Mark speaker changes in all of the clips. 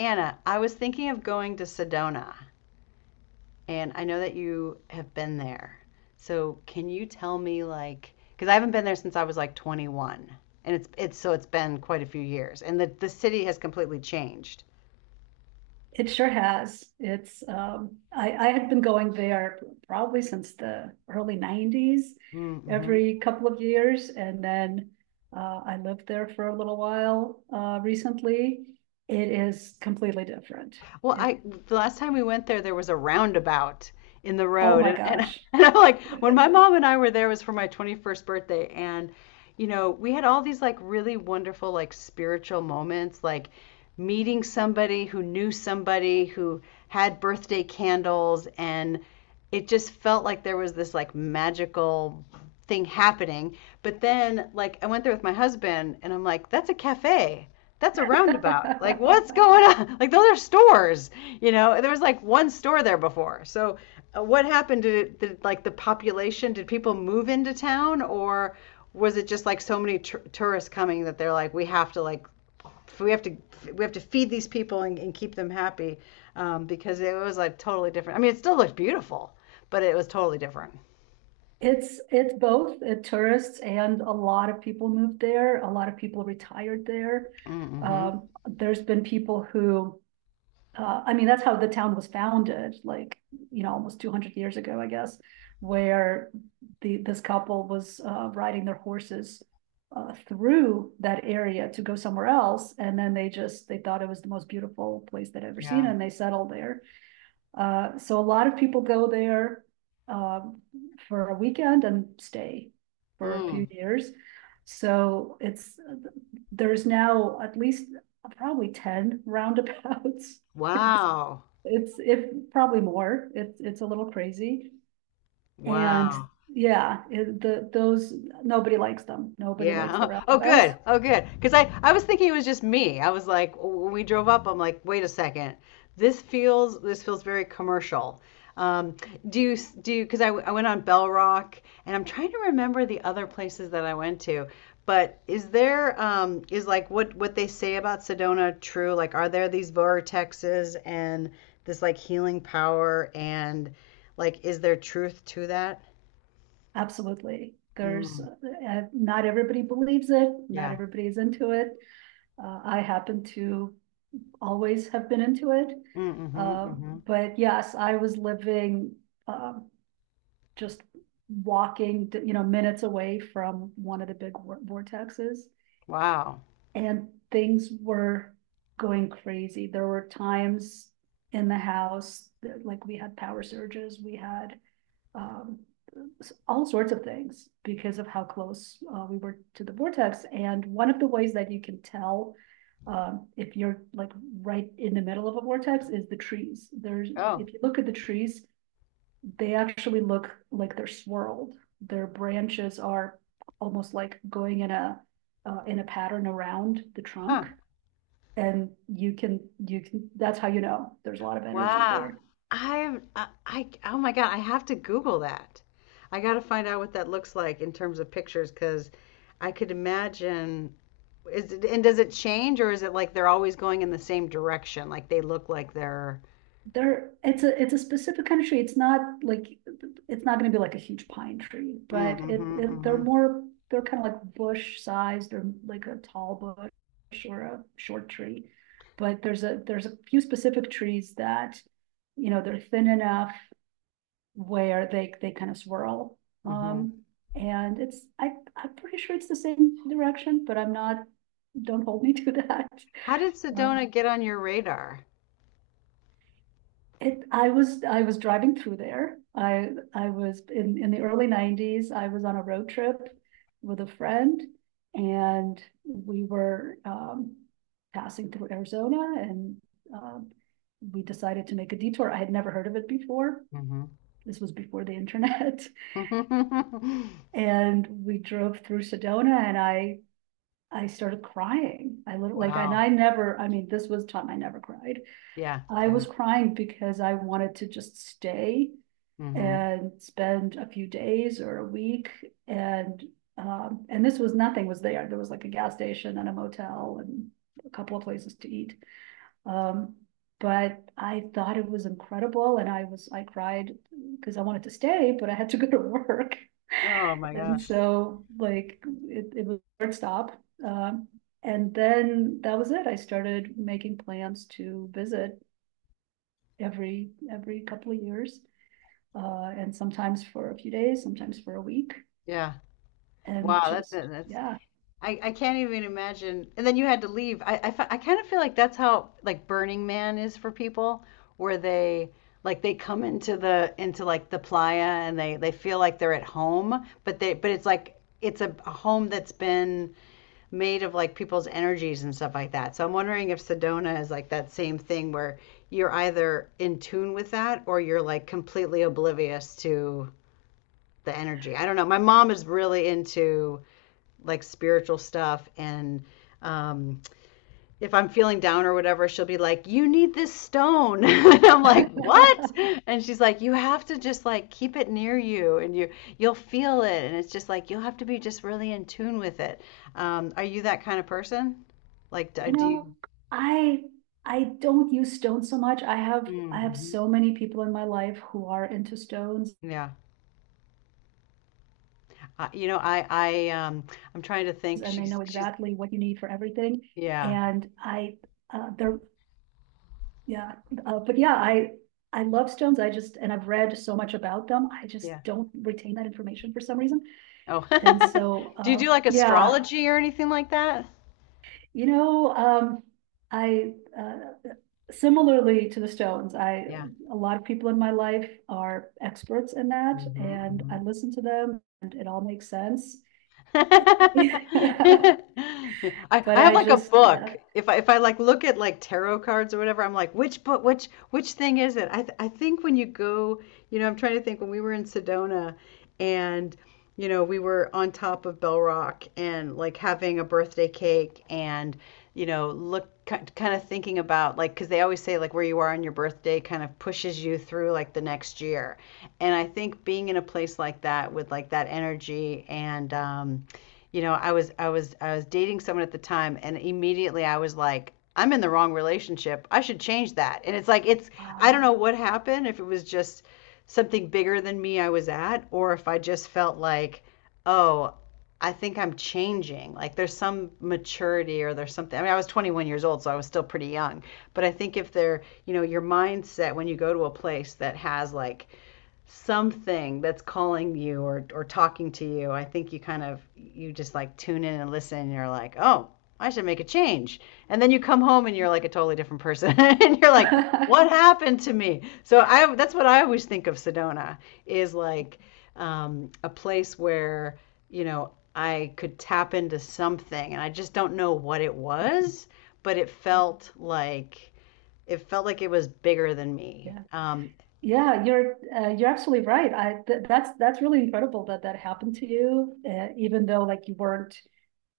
Speaker 1: Anna, I was thinking of going to Sedona, and I know that you have been there. So can you tell me, like, because I haven't been there since I was like 21, and it's so it's been quite a few years, and the city has completely changed.
Speaker 2: It sure has. I had been going there probably since the early 90s,
Speaker 1: Mm-hmm.
Speaker 2: every couple of years. And then I lived there for a little while recently. It is completely different.
Speaker 1: Well,
Speaker 2: It-
Speaker 1: I the last time we went there, there was a roundabout in the
Speaker 2: Oh
Speaker 1: road,
Speaker 2: my
Speaker 1: and
Speaker 2: gosh.
Speaker 1: and I'm like, when my mom and I were there, it was for my 21st birthday, and you know, we had all these like really wonderful like spiritual moments, like meeting somebody who knew somebody who had birthday candles, and it just felt like there was this like magical thing happening. But then, like, I went there with my husband, and I'm like, that's a cafe, that's a roundabout. Like, what's going on? Like, those are stores. You know, there was like one store there before. So, what happened to it, like the population? Did people move into town, or was it just like so many tur tourists coming that they're like, we have to like, we have to, we have to feed these people and keep them happy, because it was like totally different. I mean, it still looked beautiful, but it was totally different.
Speaker 2: It's both tourists and a lot of people moved there. A lot of people retired there.
Speaker 1: Mm-hmm.
Speaker 2: There's been people who I mean, that's how the town was founded, like, you know, almost 200 years ago, I guess, where this couple was, riding their horses through that area to go somewhere else, and then they thought it was the most beautiful place they'd ever seen,
Speaker 1: Yeah.
Speaker 2: and they settled there. So a lot of people go there, um, for a weekend and stay for a few
Speaker 1: Mm.
Speaker 2: years. So it's, there's now at least probably 10 roundabouts. It's
Speaker 1: Wow.
Speaker 2: if probably more, it's a little crazy, and
Speaker 1: Wow.
Speaker 2: yeah, nobody likes them, nobody likes the
Speaker 1: Yeah. Oh,
Speaker 2: roundabouts.
Speaker 1: good. Oh, good. Because I was thinking it was just me. I was like, when we drove up, I'm like, wait a second. This feels very commercial. Um, do you, because I went on Bell Rock and I'm trying to remember the other places that I went to. But is there, is like what they say about Sedona true? Like, are there these vortexes and this like healing power and like, is there truth to that?
Speaker 2: Absolutely,
Speaker 1: Mm,
Speaker 2: not everybody believes it, not
Speaker 1: yeah.
Speaker 2: everybody's into it, I happen to always have been into it.
Speaker 1: Mm, hmm
Speaker 2: Uh,
Speaker 1: hmm.
Speaker 2: but yes, I was living, um, just walking, you know, minutes away from one of the big vortexes.
Speaker 1: Wow.
Speaker 2: And things were going crazy. There were times in the house that, like, we had power surges, we had um, all sorts of things because of how close we were to the vortex. And one of the ways that you can tell if you're like right in the middle of a vortex is the trees.
Speaker 1: Oh,
Speaker 2: If you look at the trees, they actually look like they're swirled. Their branches are almost like going in a pattern around the
Speaker 1: huh.
Speaker 2: trunk, and you can, that's how you know there's a lot of energy
Speaker 1: Wow.
Speaker 2: there.
Speaker 1: Oh my God, I have to Google that. I got to find out what that looks like in terms of pictures because I could imagine. Is it, and does it change or is it like they're always going in the same direction? Like they look like they're.
Speaker 2: There, it's a specific kind of tree. It's not going to be like a huge pine tree,
Speaker 1: Mm,
Speaker 2: but
Speaker 1: mhm,
Speaker 2: it they're
Speaker 1: mhm,
Speaker 2: more, they're kind of like bush size. They're like a tall bush or a short tree. But there's a few specific trees that, you know, they're thin enough where they kind of swirl.
Speaker 1: mhm.
Speaker 2: Um, and it's I I'm pretty sure it's the same direction, but I'm not. Don't hold me to that.
Speaker 1: How did
Speaker 2: Um,
Speaker 1: Sedona get on your radar?
Speaker 2: it I was driving through there. I was in the early '90s. I was on a road trip with a friend, and we were passing through Arizona, and um, we decided to make a detour. I had never heard of it before.
Speaker 1: Hmm.
Speaker 2: This was before the internet. And we drove through Sedona and I started crying. Like, and
Speaker 1: Wow.
Speaker 2: I never, I mean, this was time I never cried.
Speaker 1: Yeah,
Speaker 2: I
Speaker 1: yeah.
Speaker 2: was crying because I wanted to just stay
Speaker 1: Hmm.
Speaker 2: and spend a few days or a week. And, and this was nothing was there. There was like a gas station and a motel and a couple of places to eat. Um, but I thought it was incredible and I cried because I wanted to stay, but I had to go to work.
Speaker 1: Oh my
Speaker 2: And
Speaker 1: gosh.
Speaker 2: so like it was a hard stop. And then that was it. I started making plans to visit every couple of years, and sometimes for a few days, sometimes for a week,
Speaker 1: Yeah. Wow,
Speaker 2: and
Speaker 1: that's
Speaker 2: just
Speaker 1: that's
Speaker 2: yeah.
Speaker 1: I can't even imagine. And then you had to leave. I I kind of feel like that's how like Burning Man is for people, where they like they come into the into the playa and they feel like they're at home, but they but it's like it's a home that's been made of like people's energies and stuff like that. So I'm wondering if Sedona is like that same thing where you're either in tune with that or you're like completely oblivious to the energy. I don't know. My mom is really into like spiritual stuff and um, if I'm feeling down or whatever, she'll be like, "You need this stone," and I'm like, "What?" And she's like, "You have to just like keep it near you, and you, you'll feel it, and it's just like you'll have to be just really in tune with it." Are you that kind of person? Like, do,
Speaker 2: You
Speaker 1: do you?
Speaker 2: know, I I don't use stones so much. I have
Speaker 1: Hmm.
Speaker 2: so many people in my life who are into stones
Speaker 1: Yeah, I, you know, I I'm trying to think.
Speaker 2: and they
Speaker 1: She's
Speaker 2: know
Speaker 1: she's
Speaker 2: exactly what you need for everything.
Speaker 1: yeah,
Speaker 2: And uh, they're Yeah, but yeah, I love stones. And I've read so much about them. I
Speaker 1: yeah.
Speaker 2: just don't retain that information for some reason.
Speaker 1: Oh,
Speaker 2: And so,
Speaker 1: do you do like
Speaker 2: yeah,
Speaker 1: astrology or anything like that?
Speaker 2: you know, I, Similarly to the stones,
Speaker 1: Yeah.
Speaker 2: a lot of people in my life are experts in that and I
Speaker 1: Hmm.
Speaker 2: listen to them and it all makes sense.
Speaker 1: I I
Speaker 2: But
Speaker 1: have
Speaker 2: I
Speaker 1: like a
Speaker 2: just,
Speaker 1: book.
Speaker 2: yeah,
Speaker 1: If I like look at like tarot cards or whatever, I'm like, which book, which thing is it? I think when you go, you know, I'm trying to think when we were in Sedona, and you know, we were on top of Bell Rock and like having a birthday cake, and you know, look kind of thinking about like because they always say like where you are on your birthday kind of pushes you through like the next year. And I think being in a place like that with like that energy, and you know, I was dating someone at the time and immediately I was like, I'm in the wrong relationship. I should change that. And it's like it's I don't
Speaker 2: Wow.
Speaker 1: know what happened if it was just something bigger than me I was at or if I just felt like, oh, I think I'm changing. Like there's some maturity or there's something. I mean, I was 21 years old, so I was still pretty young. But I think if they're, you know, your mindset when you go to a place that has like something that's calling you or talking to you, I think you kind of, you just like tune in and listen and you're like, oh, I should make a change. And then you come home and you're like a totally different person and you're like, what happened to me? So I, that's what I always think of Sedona is like, a place where, you know, I could tap into something and I just don't know what it was, but it felt like, it felt like it was bigger than me.
Speaker 2: Yeah, yeah, you're absolutely right. I th That's really incredible that that happened to you, even though like you weren't,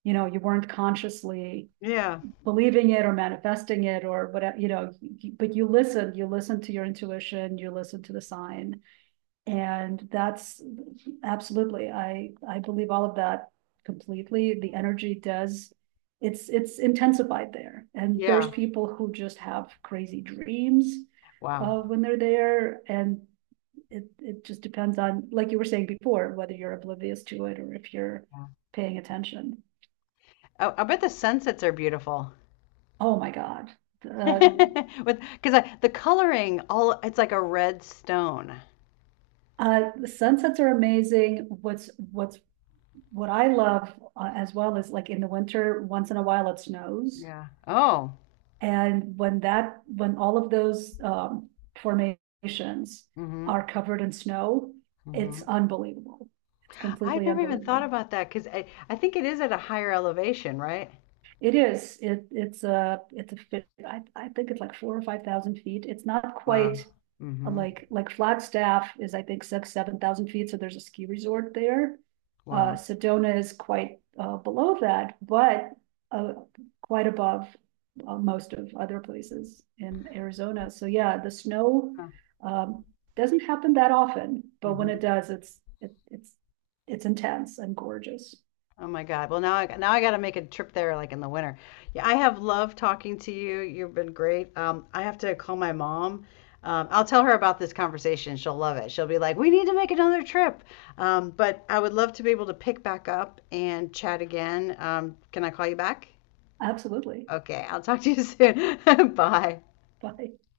Speaker 2: you know, you weren't consciously
Speaker 1: Yeah.
Speaker 2: believing it or manifesting it or whatever, you know, but you listened to your intuition, you listened to the sign. And that's absolutely, I believe all of that completely. The energy does, It's intensified there. And there's
Speaker 1: Yeah.
Speaker 2: people who just have crazy dreams
Speaker 1: Wow.
Speaker 2: when they're there. And it just depends on, like you were saying before, whether you're oblivious to it or if you're
Speaker 1: Yeah.
Speaker 2: paying attention.
Speaker 1: I bet the sunsets are beautiful.
Speaker 2: Oh my God. Uh,
Speaker 1: With because I, the coloring all it's like a red stone.
Speaker 2: the sunsets are amazing. What I love as well is like in the winter, once in a while it snows.
Speaker 1: Yeah. Oh.
Speaker 2: And when that, when all of those formations
Speaker 1: Mm-hmm.
Speaker 2: are covered in snow,
Speaker 1: Mm-hmm.
Speaker 2: it's unbelievable. It's
Speaker 1: I've
Speaker 2: completely
Speaker 1: never even thought
Speaker 2: unbelievable.
Speaker 1: about that because I think it is at a higher elevation, right?
Speaker 2: It is, it, it's a fit, I think it's like four or five thousand feet, it's not
Speaker 1: Wow.
Speaker 2: quite. A
Speaker 1: Mm-hmm.
Speaker 2: Like Flagstaff is, I think, six, 7,000 feet, so there's a ski resort there.
Speaker 1: Wow.
Speaker 2: Sedona is quite, below that, but, uh, quite above. Most of other places in Arizona, so yeah, um, doesn't happen that often, but when
Speaker 1: Huh.
Speaker 2: it does, it's. It's intense and gorgeous,
Speaker 1: Oh my God. Well, now I got to make a trip there like in the winter. Yeah, I have loved talking to you. You've been great. I have to call my mom. I'll tell her about this conversation. She'll love it. She'll be like, "We need to make another trip." But I would love to be able to pick back up and chat again. Can I call you back?
Speaker 2: absolutely.
Speaker 1: Okay, I'll talk to you soon. Bye.
Speaker 2: Bye.